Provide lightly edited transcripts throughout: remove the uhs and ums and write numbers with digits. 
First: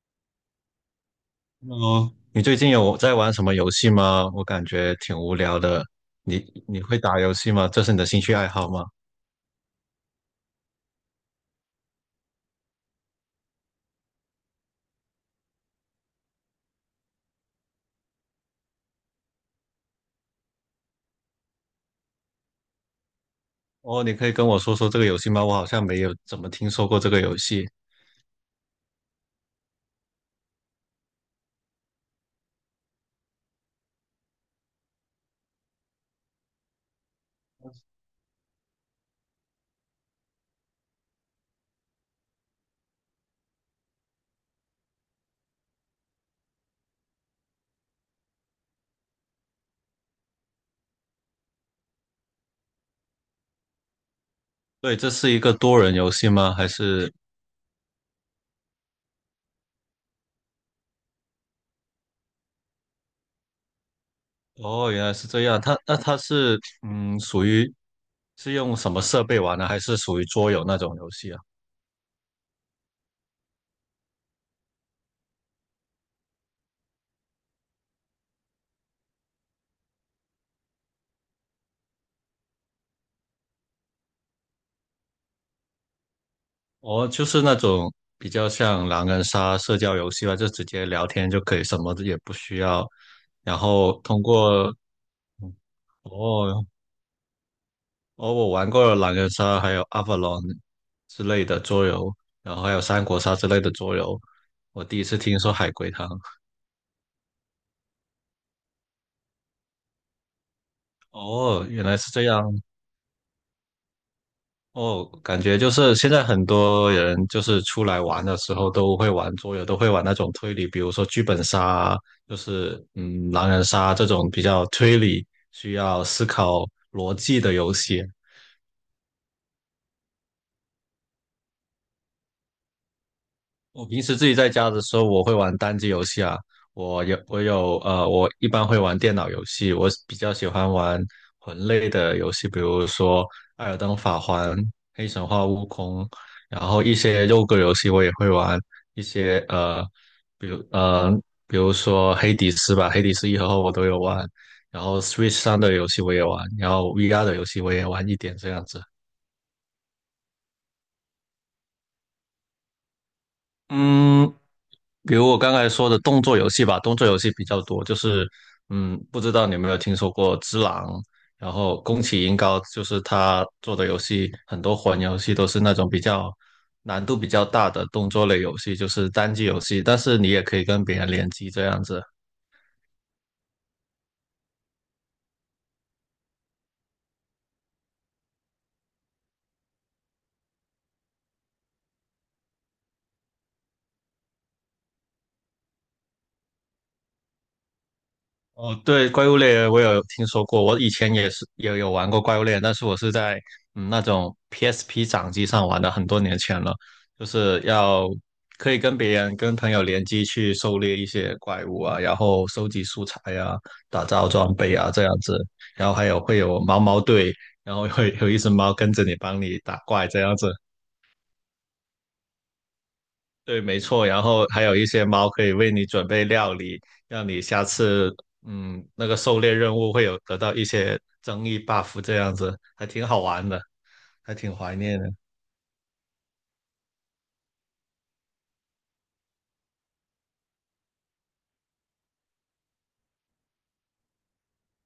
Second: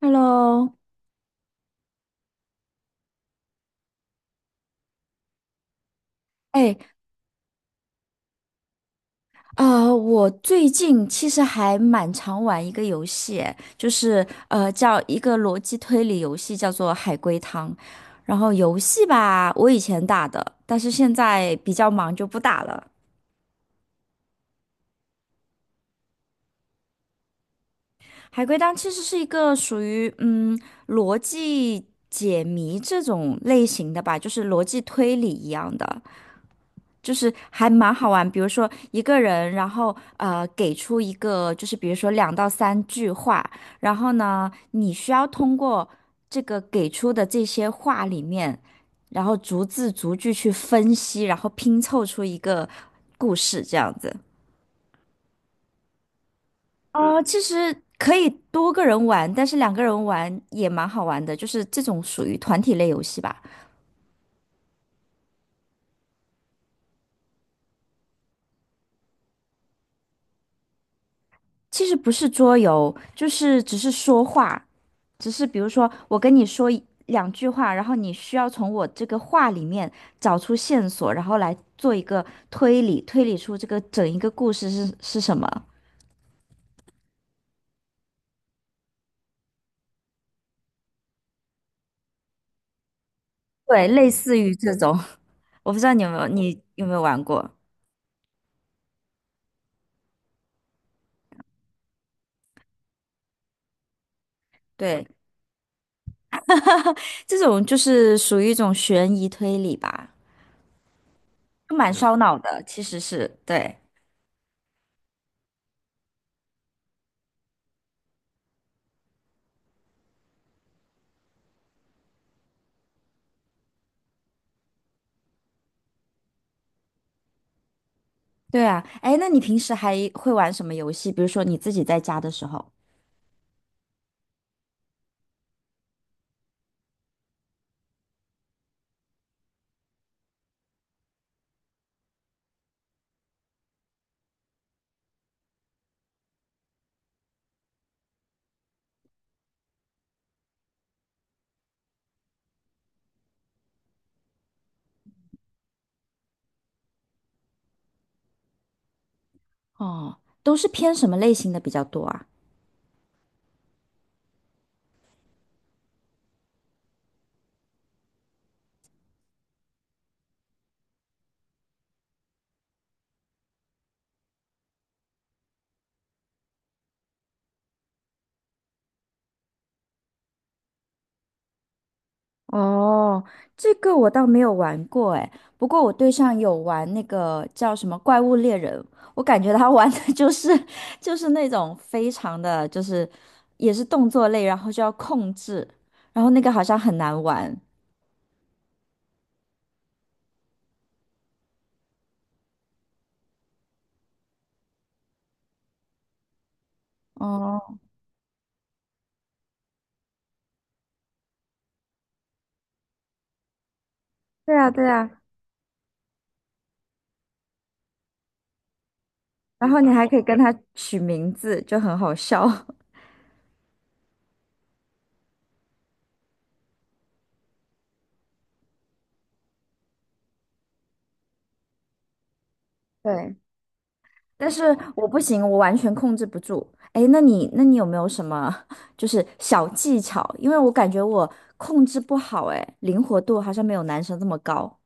Hello，哦，你最近有在玩什么游戏吗？我感觉挺无聊的。你哎，你会打游戏吗？这是你的兴趣爱好吗？我最近其实还蛮常玩一个游戏，就是叫一个逻辑推理游戏，叫做海龟汤。然后游戏吧，我以前打的，但是现在比较忙就不打了。哦，你可以跟我说说这个游戏吗？我好像没有怎么听说过这个游戏。海龟汤其实是一个属于逻辑解谜这种类型的吧，就是逻辑推理一样的。就是还蛮好玩，比如说一个人，然后给出一个，就是比如说两到三句话，然后呢，你需要通过这个给出的这些话里面，然后逐字逐句去分析，然后拼凑出一个故事这样子。对，这是一个多人游戏吗？还是？哦，其实可以多个人玩，但是两个人玩也蛮好玩的，就是这种属于团体类游戏吧。哦，原来是这样。它那它是属于是用什么设备玩的？还是属于桌游那种游戏啊？其实不是桌游，就是只是说话，只是比如说我跟你说一两句话，然后你需要从我这个话里面找出线索，然后来做一个推理，推理出这个整一个故事是什么。哦，就是那种比较像狼人杀社交游戏吧，就直接聊天就可以，什么也不需要。然对，后类通似于过这种，我不知道你有没有你哦，有没有玩过？哦，我玩过了狼人杀，还有 Avalon 之类的桌游，然后还有三国杀之类的桌游。我第一对，次听说海龟汤，这种就是属于一种悬疑推理吧，哦，就原蛮来是烧这脑样。的，其实是对。哦，感觉就是现在很多人就是出来玩的时候都会玩桌游，都会玩那种推理，比如说剧本杀啊，就是狼人杀这种比较推理、需要思考逻辑的游戏。对啊，哎，那你平时还会玩什么游戏？比如说你自己在家的时候，我平时自己在家的时候，我会玩单机游戏啊。我一般会玩电脑游戏，我比较喜欢玩魂类的游戏，比如说《艾尔登法环》《黑神话：悟空》，然后一些肉鸽游戏我也会玩，一些呃，比如呃，比如说《黑迪斯》吧，《黑迪斯一》和二我都有玩，然后 Switch 上的游戏我也玩，然后 VR 的游戏我也玩一点这样子。哦，都是偏什么类型的比较多啊？嗯，比如我刚才说的动作游戏吧，动作游戏比较多，就是不知道你有没有听说过《只狼》，然后宫崎英高，就是他做的游戏，很多魂游戏都是那种比较难度比较大的动作类游戏，就是单机游戏，但是你也可以跟别人联机这样子。哦，这个我倒没有玩过哎，不过我对象有玩那个叫什么《怪物猎人》，我感觉他玩的 就是那种非常的就是也是动作类，然后就要控制，然后那个好像很难玩。哦，对，怪物猎人我有听说过，我以前也有玩过怪物猎人，但是我是在那种 PSP 掌机上玩的，很多年前了，就是哦，要可以跟别人跟朋友联机去狩猎一些怪物啊，然后收集素材啊，打造装对啊备对啊这啊，样子，然后还有会有毛毛队，然后会有一只猫跟着你帮你然打后你还怪可这以跟样子。他取名字，就很好笑。对，没错。然后还有一些猫可以为你准备料理，让你下次那个狩猎任务会有得到一些增益 buff，这样子还挺好对。玩的，还但挺是怀念我的。不行，我完全控制不住。哎，那你有没有什么 就是小技巧？因为我感觉我控制不好，哎，灵活度好像没有男生这么高，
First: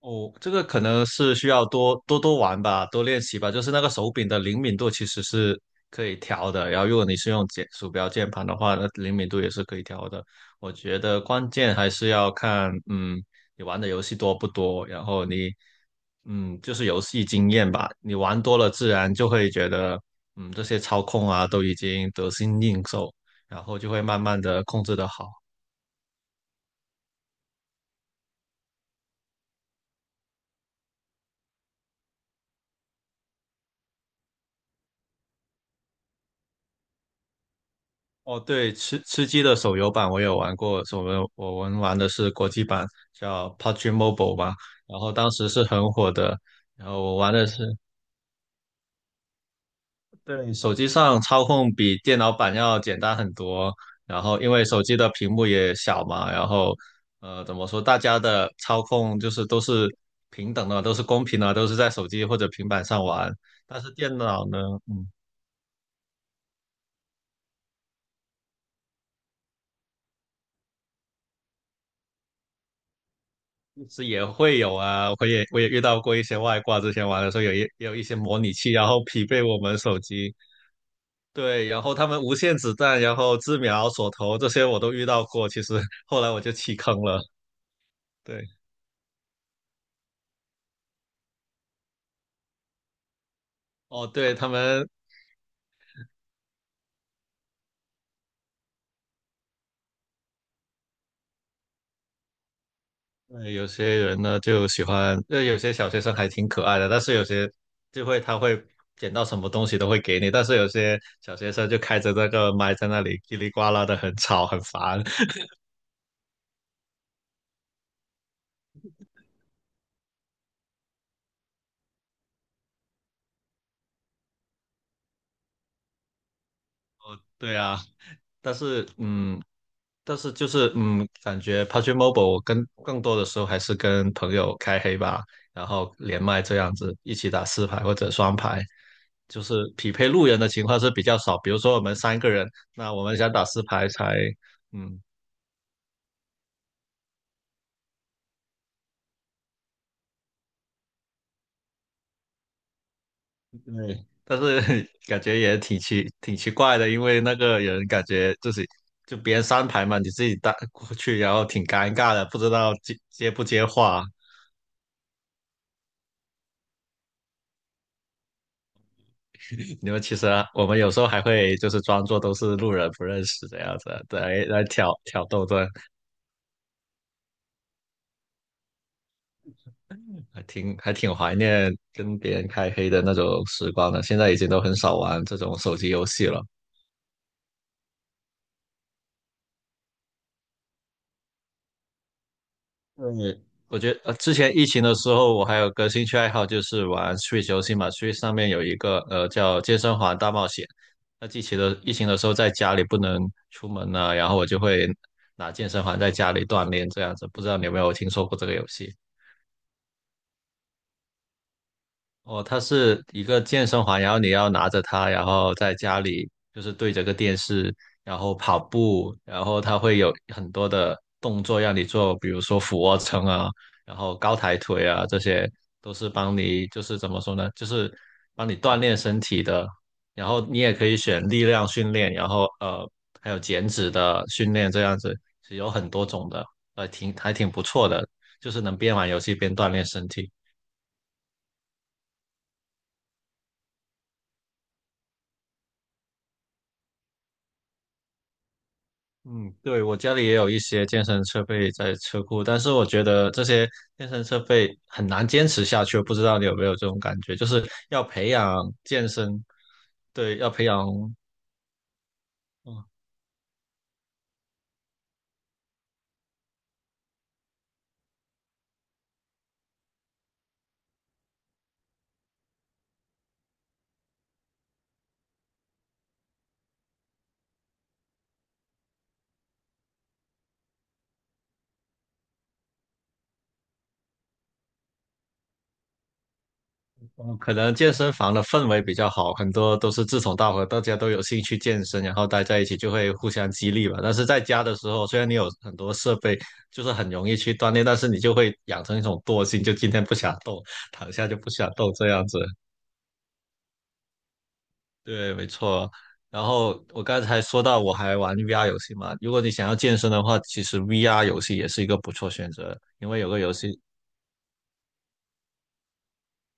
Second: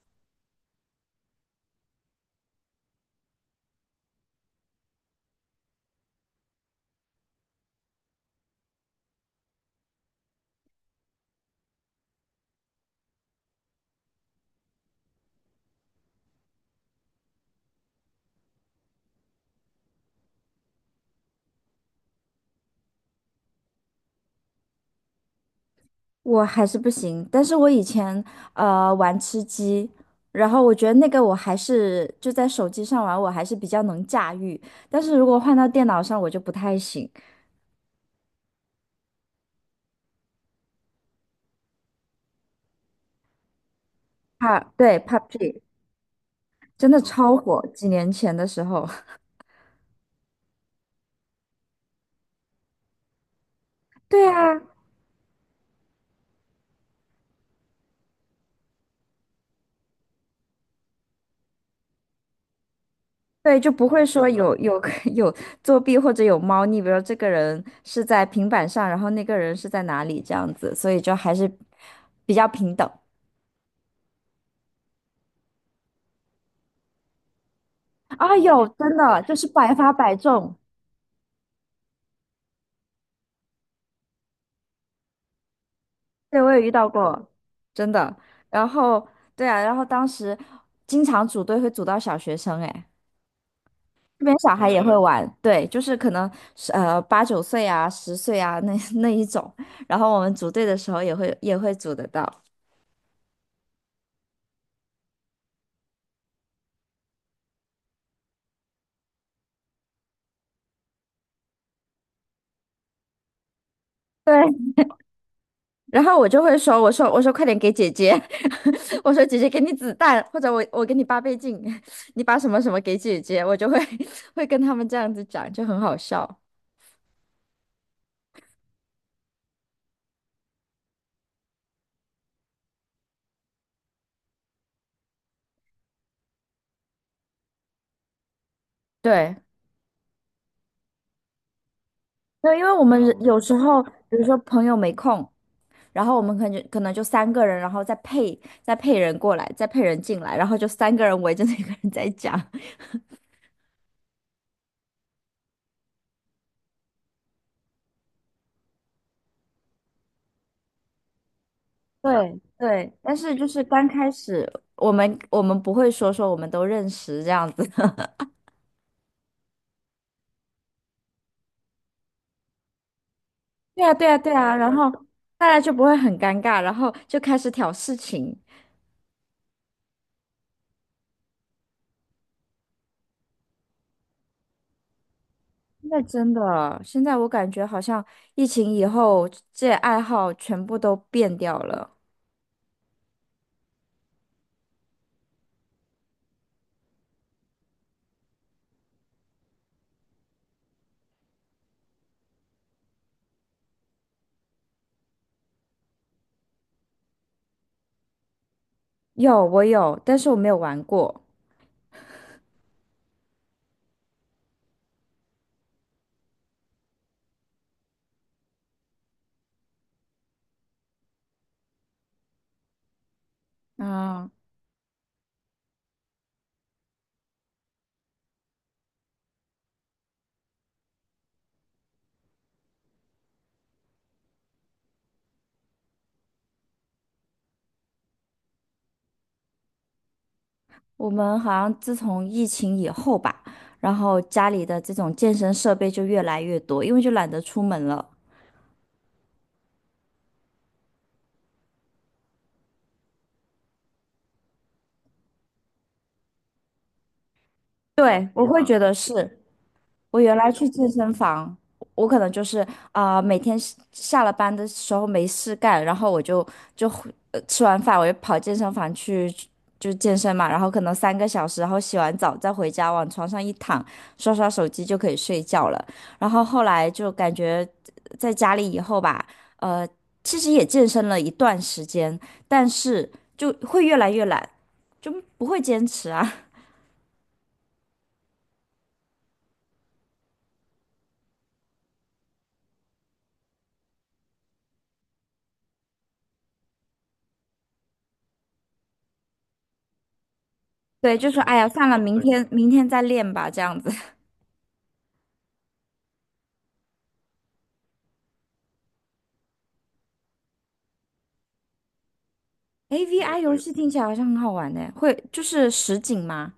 哦，这个可能是需要多多玩吧，多练习吧。就是那个手柄的灵敏度其实是可以调的，然后如果你是用键鼠标键盘的话，那灵敏度也是可以调的。我觉得关键还是要看，你玩的游戏多不多，然后你，就是游戏经验吧。你玩多了，自然就会觉得，这些操控啊都已经得心应手，然后就会慢慢的控制的好。我还是不行。但是我以前玩吃鸡，然后我觉得那个我还是就在手机上玩，我还是比较能驾驭。但是如果换到电脑上，我就不太行。哦，对，吃鸡的手游版我有玩过，我们玩的是国际版，叫 PUBG Mobile 吧，啊，对然后当时，PUBG 是很火的，然真的后我玩超的火，是，几年前的时候。对，手机上操控比电脑版要简单很多，然对后因啊，为手机的屏幕也小嘛，然后怎么说，大家的操控就是都是平等的，都是公平的，都是在手机或者平板上玩，对，就但不是会电说脑有呢？有 嗯 有作弊或者有猫腻，比如说这个人是在平板上，然后那个人是在哪里这样子，所以就还是比较平等。是也会有啊，我也遇到过一些外挂，之前玩的时候有一些啊，模拟有，器，然真后的匹就配是我百们发手百机，中，对，然后他们无限子弹，然后自瞄、锁头这些我都遇到过，其实后来我对，我就也遇弃到坑了。过，真的。对，然后对啊，然后当时经常组队会组到小学生，哎，哦，这对边他小孩也们，会玩，对，就是可能是8、9岁啊、10岁啊那一种，然后我们组队的时候也会组得到。有些人呢就喜欢，有些小学生还挺可爱的，但是有些就会他会捡到什么东西都会给你，但是有些小学生就开着那个麦在那里叽里呱啦的很吵对，很烦，然后我就会说，我说快点给姐姐，我说姐姐给你子弹，或者我给你8倍镜，你把什么什么给姐姐，我就会 会跟他们这样子讲，就很好笑。对啊。但是，嗯，但是就是感觉 PUBG Mobile 我跟更多的时候还是跟朋友开黑吧，然后连麦这样子一起打四排或者双排，对，就是匹配路人的情况是比较少。比如说我们三个人，对，因为我那们我人们哦想有打时四候，排才比如说朋友没嗯空，然后我们可能就三个人，然后再配人过来，再配人进来，然后就三个人围着那个人在讲。对，但是 感觉也挺奇怪的，因为那个人感觉自己就别人三排嘛，你自己打过去，然后挺尴尬的，不对知道对，接但接是不就是接刚话。开始我们不会说我们都认识这样子。因为其实啊我们有时候还会就是装作都是路人不认识这样对子，啊，对啊，对来啊，来然后挑逗大这，家就不会很尴尬，然后就开始挑事情。还挺怀念跟别人开黑的那种时光的。现在已经都很少玩这种手机那游戏真了。的，现在我感觉好像疫情以后，这爱好全部都变掉了。对，我觉得之前疫情的时候，我还有个兴趣爱好就是玩 Switch 游戏嘛。Switch 上面有一个叫《健身环大冒险》。那疫情的时候，在家里不能出门呢、然后我就会拿健身环在家里锻炼这样子。不知道你有没有听说过这个游戏？有，我有，但是我没有玩过。哦，它是一个健身环，然后你要拿着它，然后在家里就是对着个电视，然后跑步，然后它会有很多的动作让你做，比如说俯卧撑啊，然后嗯，高抬腿啊，这些都是帮你就是怎么说呢，就是帮你锻炼身体的。然后你也可以选力量训练，然后还有减脂的训练这样子，是有很多种的，还挺不错的，就是能边玩游戏边锻炼身体。我们好像自从疫情以后吧，然后家里的这种健身设备就越来越多，因为就懒得出门了。嗯，对，我家里也有一些健身设备在车库，但是我觉得这些健身设备很难坚持下去，不知道你有没有这种感觉，就是要对，培我养会觉得健是。身，我原对，要来培去养，健身房，我可能就是嗯，啊、每天是下了班的时候没事干，然后我就回吃完饭我就跑健身房去就健身嘛，然后可能3个小时，然后洗完澡再回家往床上一躺，刷刷手机就可以睡觉了。然后后来就感觉在家里以后吧，呃，其实也健身了一段时间，但是就会越来越懒，就不会坚持啊。嗯可能健身房的氛围比较好，很多都是志同道合，大家都有兴趣健身，然后待在一起就会互相激励吧。但是在家的时候，虽然你有很多设备，就是很容易去锻炼，但是你就会养成一种惰性，就今天不想动，躺对，下就就说不哎呀，想算动了，这明样子。天明天再练吧，这样子。对，没错。然后我刚才说到我还玩 VR 游戏嘛，如果你想要健身的话，其实 VR 游戏也是一个不错选择，诶 因为 v 有 r 个游游戏戏听起来好像很好玩呢，会就是实景吗？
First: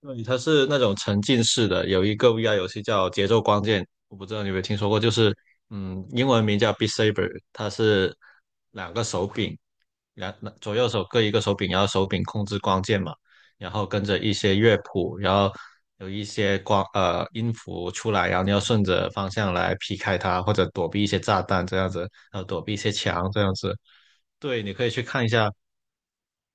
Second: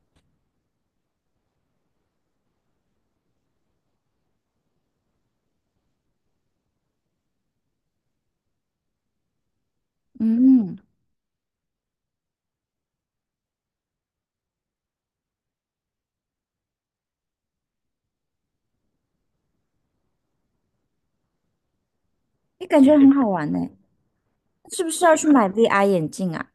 对，它是那种沉浸式的，有一个 VR 游戏叫《节奏光剑》，我不知道你有没有听说过，就是英文名叫 Beat Saber，它是两个手柄，两左嗯，右手各一个手柄，然后手柄控制光剑嘛，然后跟着一些乐谱，然后有一些音符出来，然后你要顺着方向来劈开它，或者躲避一些炸弹这样子，然后躲诶，避一感些觉很好墙这玩样呢，子。对，你是可以不去是要看一去买 下。 VR 眼镜啊？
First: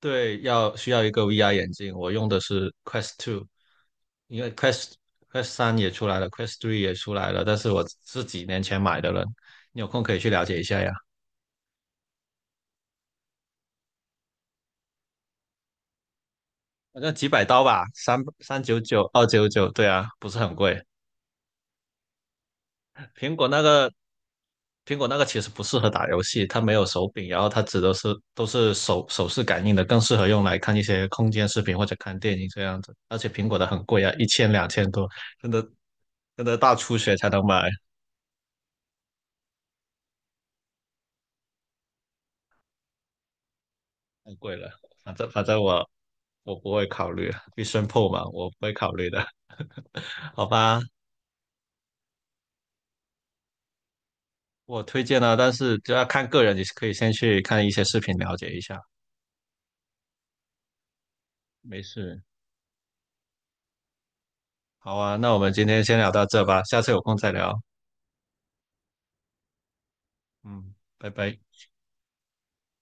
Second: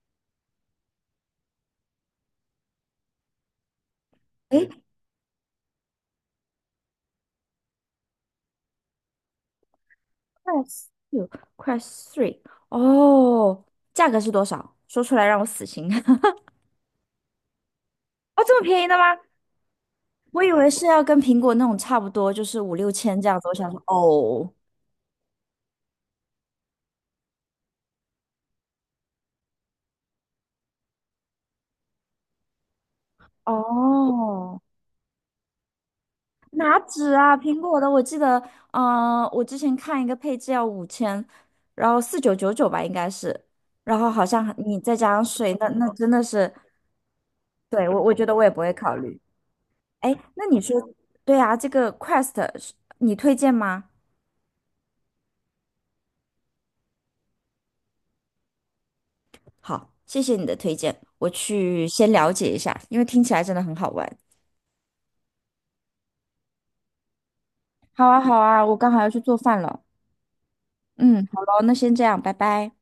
对，要需要一个 VR 眼镜，我用的是 Quest Two，因为 诶 Quest 三也出来了，Quest Three 也出来了，但是我是几年前买的了，你有空可以去了解一下 Quest 呀，3，哦，价格是多少？说出来让我死心。反正几百刀吧，三哦，这三么九便宜的九、吗？299，对啊，不是我以很为是贵。要跟苹果那种差不多，就是五六千这苹样子。果我那想说，个哦，苹果那个其实不适合打游戏，它没有手柄，然后它指的是都是手势感应的，更适合用来看一些空间视频或者看电影这样子。而且苹果的很贵啊，一千哦，两千多，真的真的大哪出止血才啊？能苹买。果的我记得，嗯、我之前看一个配置要5000，然后4999吧，应该是，然后好太像还贵了，你再加反上正反税，正那那我真的是，我不会考虑啊必胜对，我客我觉嘛，得我也我不不会会考考虑虑。的，哎，那好你说，吧？对啊，这个 Quest 是你推荐吗？我推荐了，但是就要看个人，你可以先去看一些视频了解一下。好，谢谢你的推荐，我没去先事，了解一下，因为听起来真的很好玩。好啊，那我们今天先聊到这吧，下次有空再聊。好啊，好啊，我刚好要去做饭了。嗯，拜嗯，拜。好咯，那先这样，拜拜。